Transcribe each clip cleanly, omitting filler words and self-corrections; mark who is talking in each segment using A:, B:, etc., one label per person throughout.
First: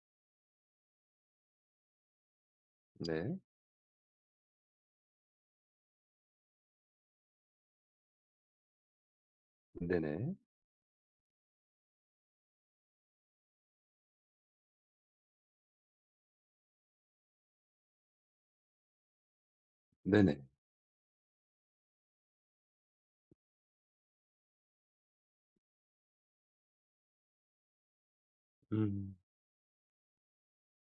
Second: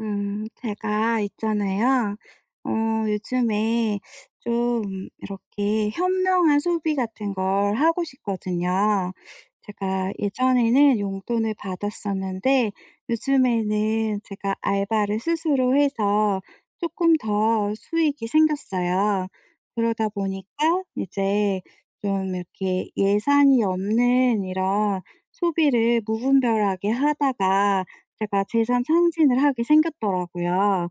A: 제가 있잖아요. 어,
B: 네.
A: 요즘에 좀 이렇게 현명한 소비 같은 걸 하고 싶거든요. 제가
B: 네네.
A: 예전에는 용돈을 받았었는데 요즘에는 제가 알바를 스스로 해서 조금 더 수익이 생겼어요. 그러다
B: 네네.
A: 보니까 이제 좀 이렇게 예산이 없는 이런 소비를 무분별하게 하다가 제가 재산
B: 음.
A: 상진을 하게 생겼더라고요.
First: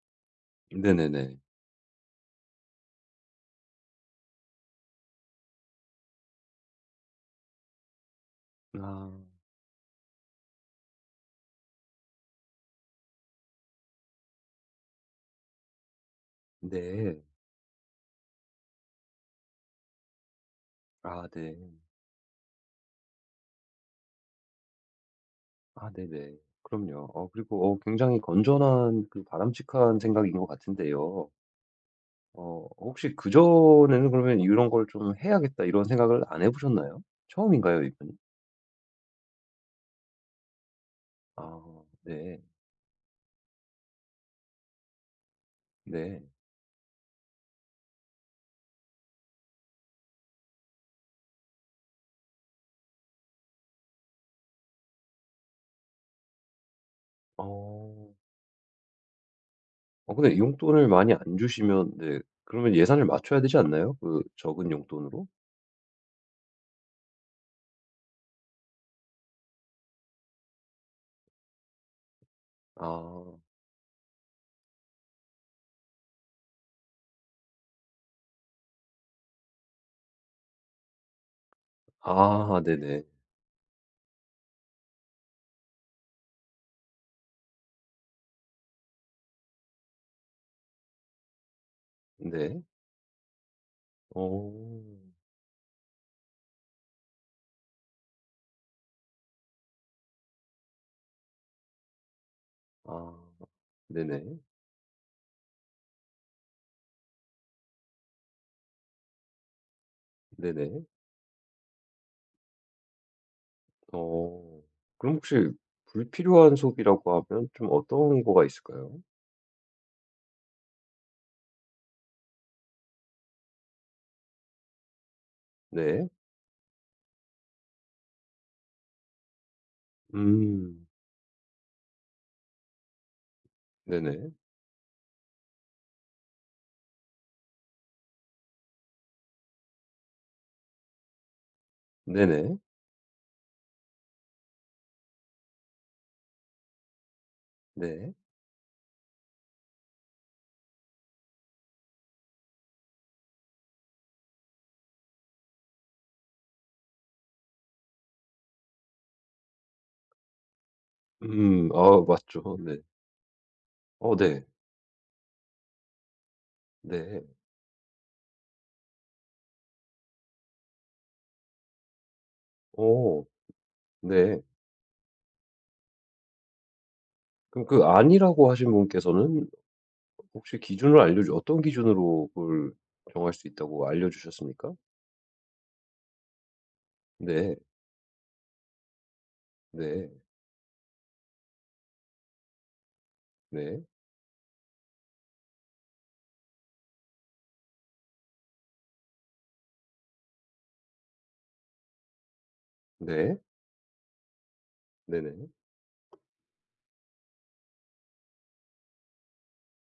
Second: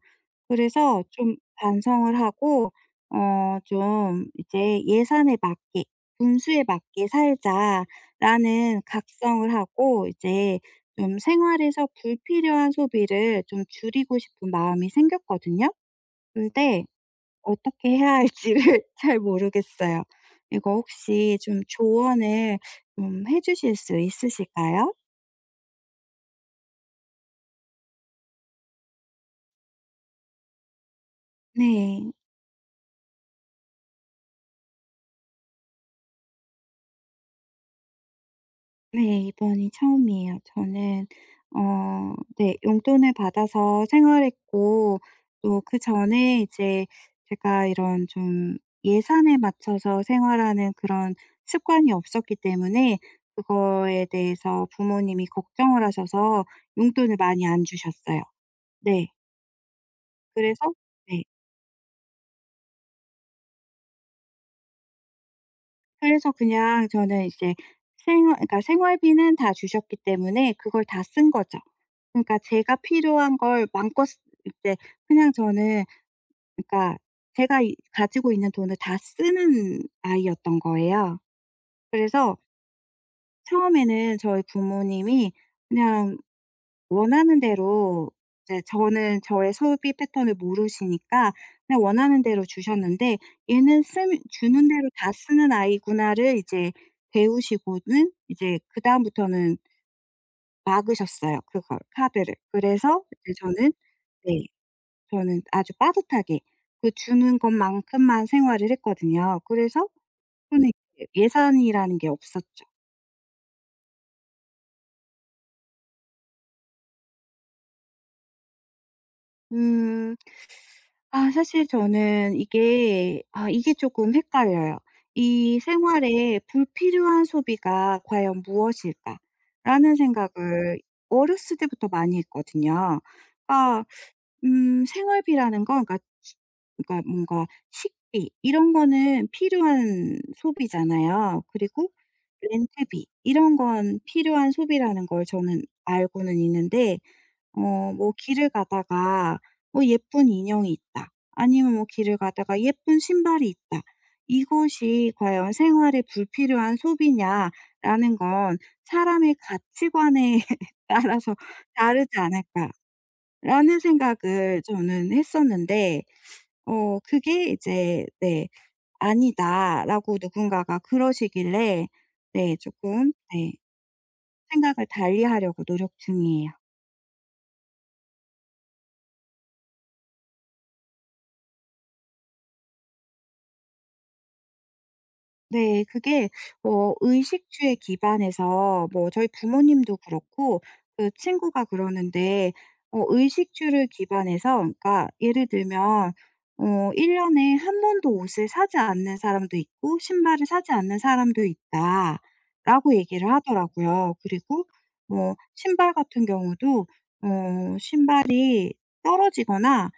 A: 그래서 좀
B: 네네네.
A: 반성을 하고 좀 이제 '예산에 맞게 분수에 맞게 살자.'라는
B: 아.
A: 각성을 하고 이제 좀 생활에서 불필요한 소비를 좀 줄이고 싶은 마음이 생겼거든요. 근데
B: 네.
A: 어떻게 해야 할지를 잘 모르겠어요. 이거
B: 아
A: 혹시
B: 네.
A: 좀 조언을 좀 해 주실 수 있으실까요?
B: 아 네네. 그럼요. 그리고 굉장히 건전한 그 바람직한 생각인 것 같은데요.
A: 네.
B: 혹시 그전에는 그러면 '이런 걸 좀 해야겠다.' 이런 생각을 안 해 보셨나요? 처음인가요, 이번이?
A: 네. 이번이 처음이에요. 저는
B: 아 네.
A: 네 용돈을 받아서 생활했고 또
B: 네.
A: 그전에 이제 제가 이런 좀 예산에 맞춰서 생활하는 그런 습관이 없었기 때문에 그거에 대해서 부모님이 걱정을 하셔서 용돈을 많이 안
B: 어.
A: 주셨어요. 네.
B: 어 근데
A: 그래서
B: 용돈을 많이
A: 네.
B: 안 주시면 네 그러면 예산을 맞춰야 되지 않나요? 그 적은 용돈으로?
A: 그래서 그냥 저는 이제 생활 그러니까 생활비는 다 주셨기 때문에 그걸 다 쓴 거죠. 그러니까 제가
B: 아.
A: 필요한 걸 마음껏 쓰 이제 그냥 저는 그러니까 제가 이 가지고 있는 돈을 다 쓰는 아이였던 거예요. 그래서
B: 아 네네.
A: 처음에는 저희 부모님이 그냥 원하는 대로 이제 저는 저의 소비 패턴을 모르시니까 그냥 원하는 대로
B: 네.
A: 주셨는데 얘는 쓰
B: 어.
A: 주는 대로 다 쓰는 아이구나를 이제 배우시고는 이제 그다음부터는 막으셨어요 그걸 카드를. 그래서
B: 아.
A: 이제 저는
B: 네네.
A: 네 저는 아주 빠듯하게 그 주는 것만큼만 생활을 했거든요. 그래서 저는
B: 네네.
A: 이제 예산이라는 게 없었죠.
B: 어. 그럼 혹시 불필요한 소비라고 하면 좀 어떤 거가 있을까요?
A: 음. 아 사실 저는 이게 아 이게 조금 헷갈려요. '이
B: 네.
A: 생활에 불필요한 소비가 과연 무엇일까?'라는 생각을
B: 음.
A: 어렸을 때부터 많이 했거든요. 그러니까
B: 네네.
A: 생활비라는 건 그러니까 지- 그러니까 뭔가 식비 이런 거는 필요한 소비잖아요. 그리고
B: 네네.
A: 렌트비 이런 건 필요한 소비라는 걸 저는 알고는 있는데
B: 네.
A: 뭐 길을 가다가 뭐 예쁜 인형이 있다. 아니면 뭐 길을 가다가 예쁜 신발이 있다. 이것이 과연 생활에 불필요한 소비냐라는 건 '사람의 가치관에 따라서
B: 음. 아
A: 다르지
B: 맞죠. 네.
A: 않을까.'라는
B: 어 네.
A: 생각을 저는 했었는데
B: 네.
A: 그게 이제 네 '아니다.'라고 누군가가 그러시길래 네 조금
B: 어
A: 네
B: 네.
A: 생각을 달리하려고 노력 중이에요.
B: 그럼 그 아니라고 하신 분께서는 혹시 기준을 알려주 어떤 기준으로 그걸 정할 수 있다고 알려주셨습니까?
A: 네. 그게
B: 네.
A: 의식주에 기반해서 뭐 저희 부모님도
B: 네.
A: 그렇고 그 친구가 그러는데
B: 네.
A: 의식주를 기반해서 그러니까 예를 들면 1년 년에 한 번도 옷을 사지 않는 사람도 있고 신발을 사지 않는 사람도 있다라고 얘기를
B: 네.
A: 하더라고요. 그리고 뭐
B: 네네.
A: 신발 같은 경우도 신발이 떨어지거나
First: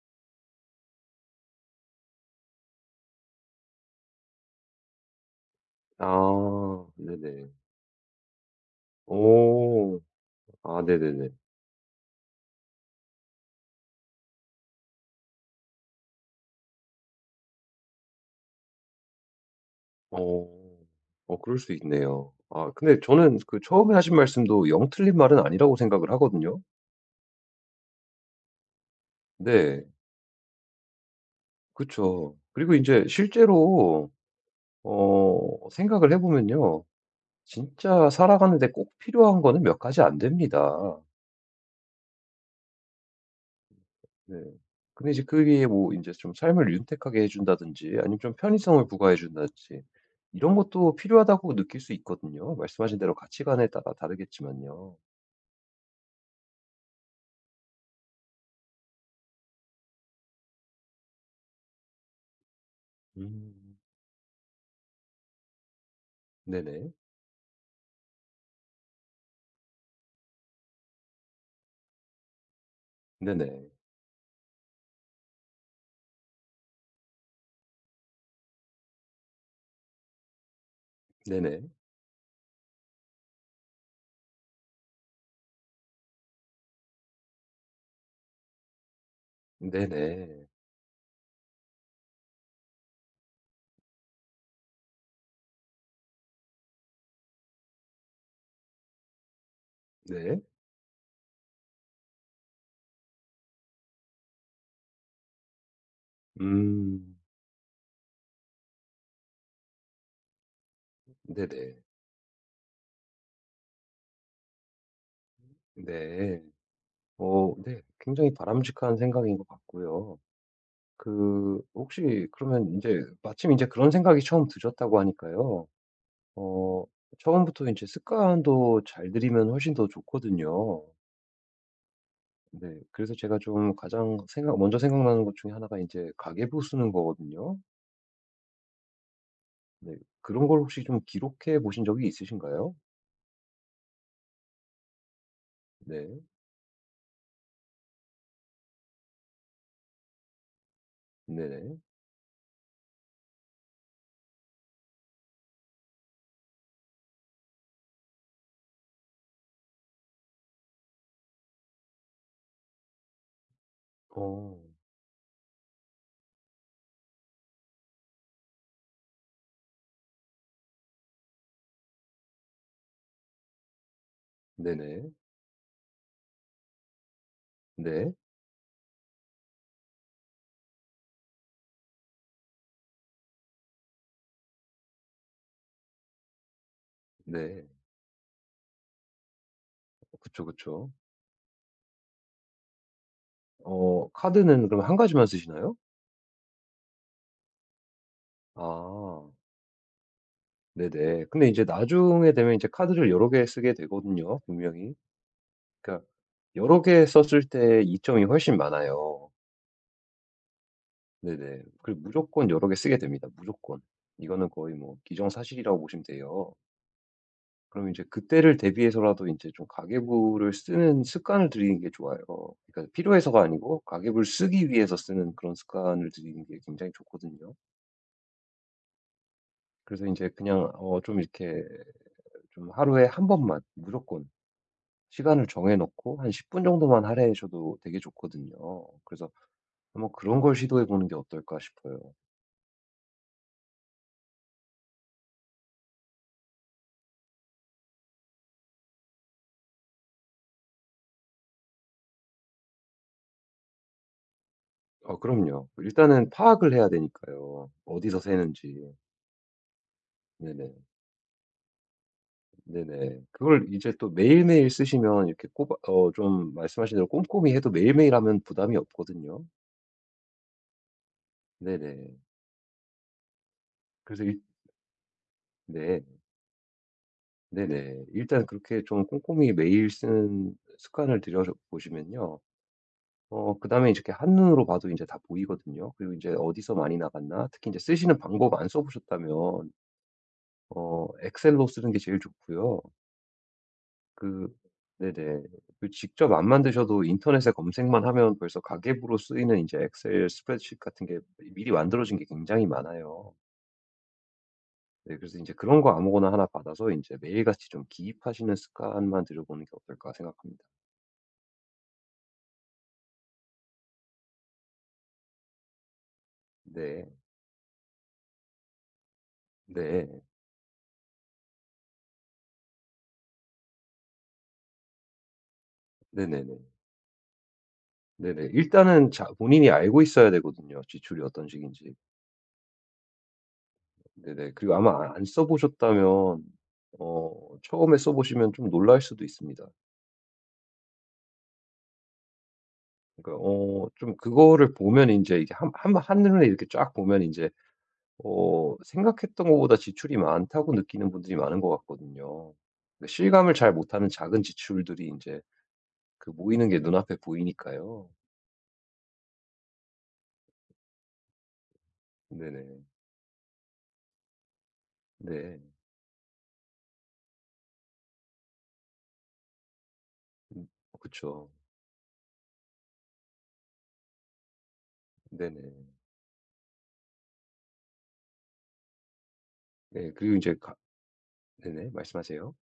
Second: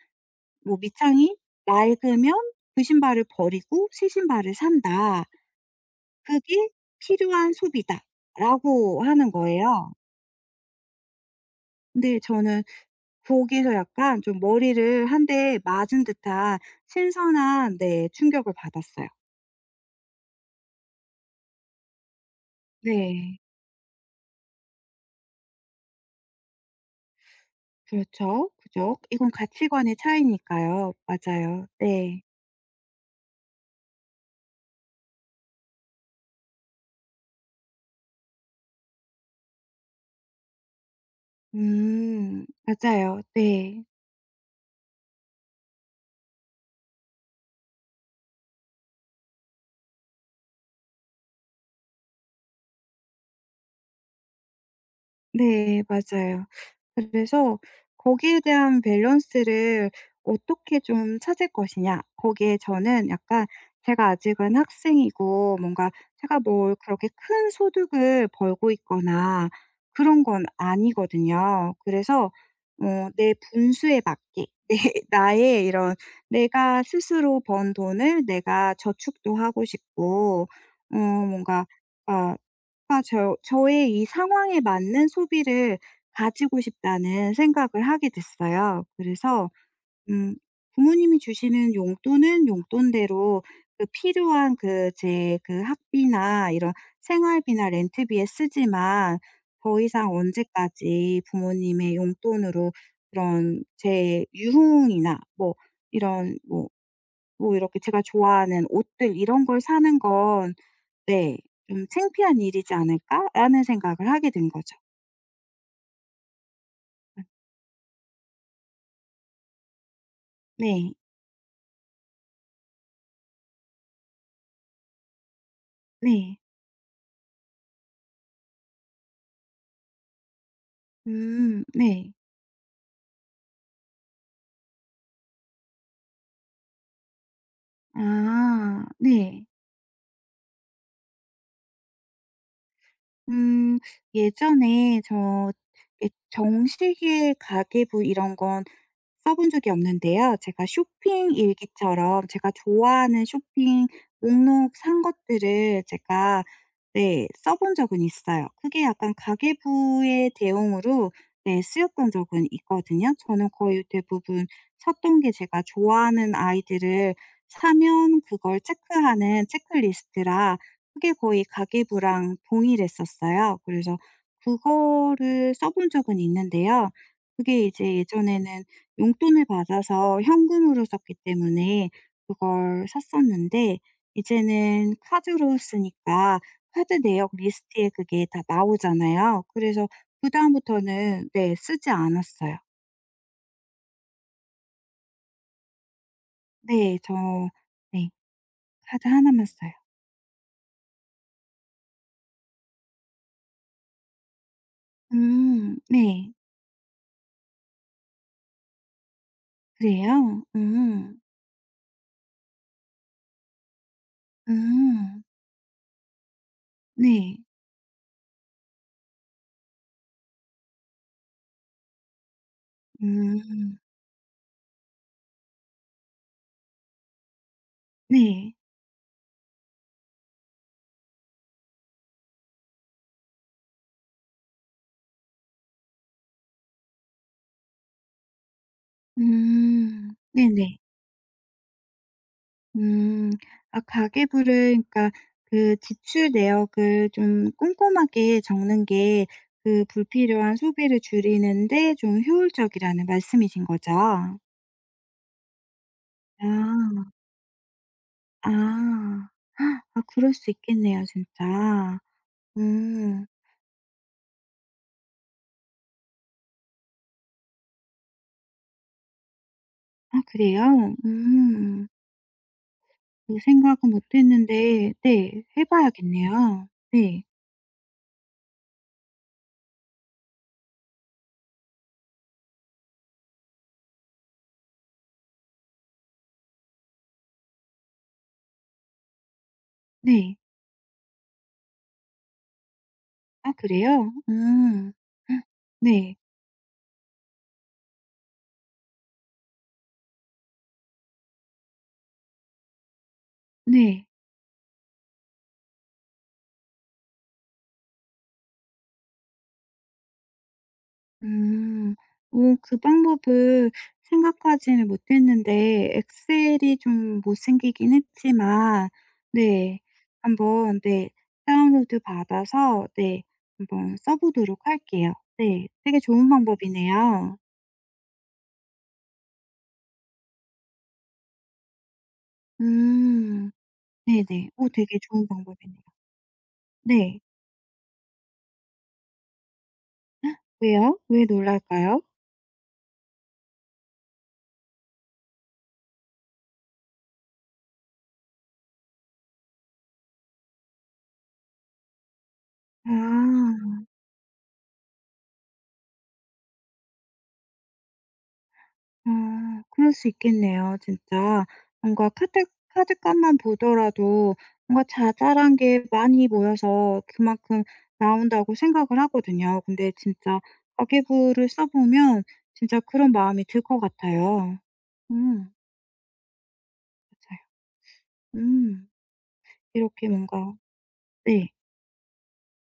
A: 뭐 밑창이 낡으면 그 신발을 버리고 새 신발을 산다. 그게
B: 아. 네네.
A: 필요한 소비다라고 하는 거예요.
B: 오. 아 네네네.
A: 근데 저는 거기서 약간 좀 머리를 한 대 맞은 듯한 신선한 네 충격을 받았어요.
B: 어. 어 그럴 수 있네요. 아 근데 저는
A: 네.
B: 그 처음에 하신 말씀도 영 틀린 말은 아니라고 생각을 하거든요.
A: 그렇죠. 그죠. 이건
B: 네.
A: 가치관의 차이니까요. 맞아요. 네.
B: 그쵸. 그리고 이제 실제로 생각을 해 보면요. 진짜 살아가는 데 꼭 필요한 거는 몇 가지 안 됩니다.
A: 음. 맞아요. 네.
B: 네. 근데 이제 그게 뭐 이제 좀 삶을 윤택하게 해 준다든지 아니면 좀 편의성을 부과해 준다든지 이런 것도 필요하다고 느낄 수 있거든요. 말씀하신 대로 가치관에 따라 다르겠지만요.
A: 네 맞아요. 그래서 거기에 대한 밸런스를 어떻게 좀 찾을 것이냐. 거기에 저는 약간
B: 음.
A: 제가 아직은 학생이고 뭔가 제가 뭘
B: 네네.
A: 그렇게 큰 소득을 벌고 있거나 그런 건 아니거든요. 그래서 내
B: 네네.
A: 분수에 맞게 내 나의 이런 내가 스스로 번 돈을 내가 저축도 하고 싶고
B: 네네.
A: 뭔가 아 저의 이 상황에 맞는 소비를 가지고 싶다는 생각을 하게 됐어요. 그래서 음
B: 네네.
A: 부모님이 주시는 용돈은 용돈대로 그 필요한 그 제 그 학비나 이런 생활비나 렌트비에 쓰지만 더 이상
B: 네.
A: 언제까지 부모님의 용돈으로 그런 제 유흥이나 뭐 이런 뭐
B: 음.
A: 뭐 이렇게 제가 좋아하는 옷들 이런 걸 사는 건 네.
B: 네네.
A: 좀 '창피한 일이지 않을까?'라는 생각을 하게 된 거죠.
B: 네. 어 네. 굉장히 바람직한 생각인 것 같고요.
A: 네.
B: 그 혹시 그러면 인제 마침 인제 그런 생각이 처음 드셨다고 하니까요.
A: 네.
B: 어 처음부터 인제 습관도 잘 들이면 훨씬 더 좋거든요.
A: 네.
B: 네. 그래서 제가 좀 가장 생각 먼저 생각나는 것 중에 하나가 인제 가계부 쓰는 거거든요.
A: 아 네.
B: 네. 그런 걸 혹시 좀 기록해 보신 적이 있으신가요?
A: 음 예전에 저 예
B: 네.
A: 정식의 가계부 이런 건 써본 적이 없는데요. 제가 쇼핑
B: 네네.
A: 일기처럼 제가 좋아하는 쇼핑 목록 산 것들을 제가 네 써본 적은 있어요. 그게 약간 가계부의 대용으로 네 쓰였던 적은 있거든요. 저는 거의 대부분
B: 어.
A: 샀던 게 제가 좋아하는 아이들을 사면 그걸 체크하는 체크리스트라 그게 거의 가계부랑 동일했었어요. 그래서
B: 네네.
A: 그거를 써본 적은 있는데요. 그게 이제
B: 네.
A: 예전에는 용돈을 받아서 현금으로 썼기 때문에 그걸 샀었는데 이제는 카드로 쓰니까 카드 내역
B: 네.
A: 리스트에 그게 다 나오잖아요. 그래서
B: 그쵸, 그쵸.
A: 그다음부터는 네 쓰지 않았어요.
B: 어 카드는 그럼 한 가지만 쓰시나요?
A: 네. 저 네 카드 하
B: 아.
A: 나만 써요.
B: 네네. 근데 이제 나중에 되면 이제 카드를 여러 개 쓰게 되거든요, 분명히. 그러니까
A: 네.
B: 여러 개 썼을 때 이점이 훨씬 많아요.
A: 그래요? 음.
B: 네네. 그리고 무조건 여러 개 쓰게 됩니다, 무조건. 이거는 거의 뭐
A: 음.
B: 기정사실이라고 보시면 돼요.
A: 네.
B: 그럼 이제 그때를 대비해서라도 이제 좀 가계부를 쓰는 습관을 들이는 게 좋아요. 그러니까 필요해서가
A: 음.
B: 아니고 가계부를 쓰기 위해서 쓰는 그런 습관을 들이는 게 굉장히 좋거든요.
A: 네.
B: 그래서 이제 그냥 좀 이렇게 좀 하루에 한 번만 무조건 시간을 정해 놓고 한 10분 정도만 할애하셔도 되게 좋거든요. 그래서
A: 음.
B: 한번 그런 걸
A: 네네.
B: 시도해 보는 게 어떨까 싶어요.
A: 음. 아 가계부를 그러니까 그 지출 내역을 좀 꼼꼼하게 적는 게 그 불필요한 소비를 줄이는 데 좀 효율적이라는 말씀이신 거죠?
B: 어 그럼요. 일단은 파악을 해야
A: 아.
B: 되니까요. 어디서
A: 아.
B: 새는지.
A: 헉, 아 그럴 수
B: 네네.
A: 있겠네요 진짜.
B: 네네.
A: 음.
B: 그걸 이제 또 매일매일 쓰시면 이렇게 꼬박 좀 말씀하신 대로 꼼꼼히 해도 매일매일 하면 부담이 없거든요.
A: 아 그래요? 음.
B: 네네.
A: 그 생각은 못
B: 그래서 일
A: 했는데 네 해
B: 네.
A: 봐야겠네요. 네.
B: 네네. 일단 그렇게 좀 꼼꼼히 매일 쓰는 습관을 들여 보시면요. 그다음에 이렇게 한눈으로 봐도 이제 다 보이거든요. 그리고 이제 어디서 많이 나갔나 특히 이제 쓰시는 방법 안 써 보셨다면
A: 네.
B: 엑셀로 쓰는 게 제일 좋고요.
A: 아 그래요?
B: 그
A: 음.
B: 네네. 그
A: 네.
B: 직접 안 만드셔도 인터넷에 검색만 하면 벌써 가계부로 쓰이는 이제 엑셀 스프레드시트 같은 게 미리 만들어진 게 굉장히 많아요.
A: 네.
B: 네 그래서 이제 그런 거 아무거나 하나 받아서 이제 매일같이 좀 기입하시는 습관만 들여보는 게 어떨까 생각합니다.
A: 음. 오 그 방법을 생각하지는 못했는데 엑셀이
B: 네.
A: 좀 못생기긴 했지만 네.
B: 네.
A: 한번 네 다운로드 받아서 네 한번 써 보도록 할게요. 네. 되게 좋은
B: 네네네.
A: 방법이네요.
B: 네네. 일단은 자 본인이 알고 있어야 되거든요, 지출이 어떤 식인지.
A: 음. 네네.
B: 네네.
A: 오
B: 그리고
A: 되게
B: 아마 안
A: 좋은
B: 써
A: 방법이네요.
B: 보셨다면
A: 네.
B: 처음에 써 보시면 좀 놀랄 수도 있습니다.
A: 왜요? 왜 놀랄까요?
B: 그러니까 좀 그거를 보면 인제 이게 한 한눈에 이렇게 쫙 보면 인제 생각했던 것보다 지출이 많다고 느끼는 분들이 많은 것 같거든요. 그 실감을
A: 아.
B: 잘 못하는 작은 지출들이 인제 그 모이는 게 눈앞에 보이니까요.
A: 아 그럴 수 있겠네요 진짜. 뭔가 카드
B: 네네.
A: 카드값만 보더라도 뭔가 자잘한
B: 네.
A: 게 많이 모여서 그만큼 나온다고 생각을 하거든요. 근데 진짜
B: 음 그쵸.
A: 가계부를 써 보면 진짜 그런 마음이 들 것 같아요. 음
B: 네네.
A: 맞아요. 음 이렇게
B: 네 그리고
A: 뭔가
B: 인제 가
A: 네.
B: 네네. 말씀하세요.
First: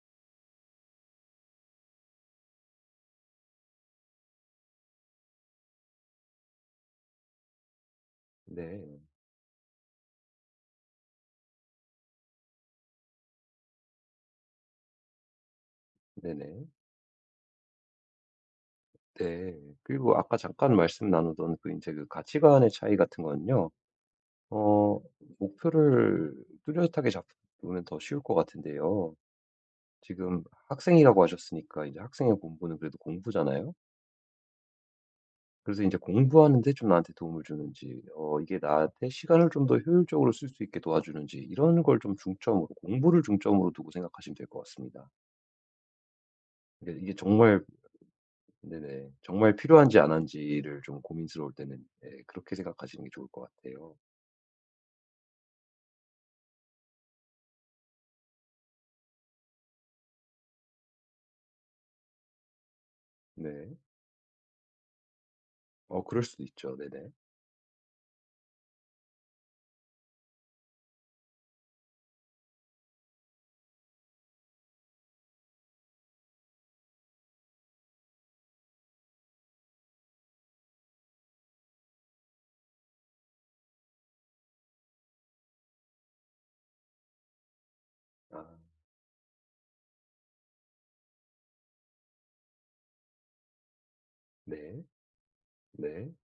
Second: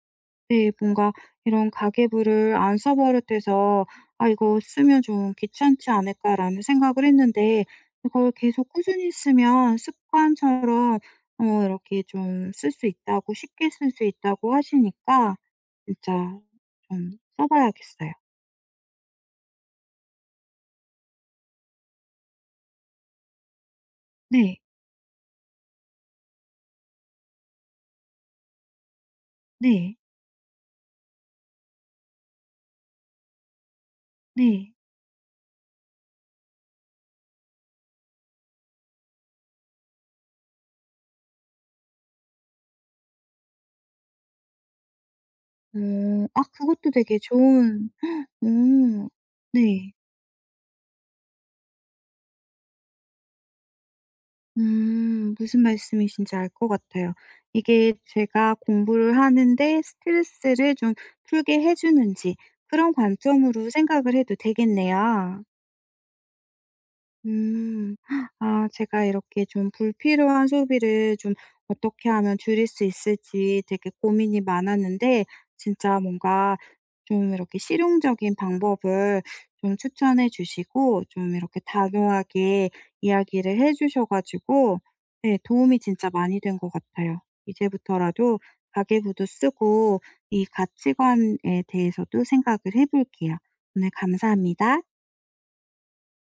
A: 네. 뭔가 이런 가계부를 안 써 버릇해서 '아 이거 쓰면 좀 귀찮지 않을까.'라는 생각을 했는데 이걸 계속
B: 네.
A: 꾸준히 쓰면 습관처럼 이렇게 좀 쓸 수 있다고 쉽게 쓸 수 있다고 하시니까 진짜
B: 네네.
A: 좀 써 봐야겠어요.
B: 네. 그리고 아까 잠깐 말씀 나누던 그 인제 그 가치관의 차이 같은 건요.
A: 네.
B: 어, 목표를 뚜렷하게 잡으면 더 쉬울 것 같은데요.
A: 네.
B: 지금 학생이라고 하셨으니까 이제 학생의 본분은 그래도 공부잖아요.
A: 네.
B: 그래서 이제 공부하는데 좀 나한테 도움을 주는지, 어, 이게 나한테 시간을 좀 더 효율적으로 쓸 수 있게 도와주는지, 이런 걸 좀 중점으로, 공부를 중점으로 두고 생각하시면 될 것 같습니다.
A: 어. 아
B: 이게
A: 그것도
B: 이게
A: 되게
B: 정말,
A: 좋은 오,
B: 네네, 정말
A: 네.
B: 필요한지 안 한지를 좀 고민스러울 때는, 네, 그렇게 생각하시는 게 좋을 것 같아요.
A: 음. 무슨 말씀이신지 알 것 같아요. 이게 제가 공부를 하는데 스트레스를 좀 풀게 해 주는지 그런 관점으로
B: 네.
A: 생각을 해도 되겠네요.
B: 어, 그럴 수도 있죠. 네네.
A: 음. 아 제가 이렇게 좀 불필요한 소비를 좀 어떻게 하면 줄일 수 있을지 되게 고민이 많았는데 진짜 뭔가 좀 이렇게 실용적인 방법을 좀 추천해 주시고 좀 이렇게 단호하게 이야기를 해 주셔 가지고 네 도움이 진짜 많이 된 것 같아요.
B: 아,
A: 이제부터라도 가계부도 쓰고 이 가치관에 대해서도 생각을 해 볼게요. 오늘 감사합니다.
B: 네. 네.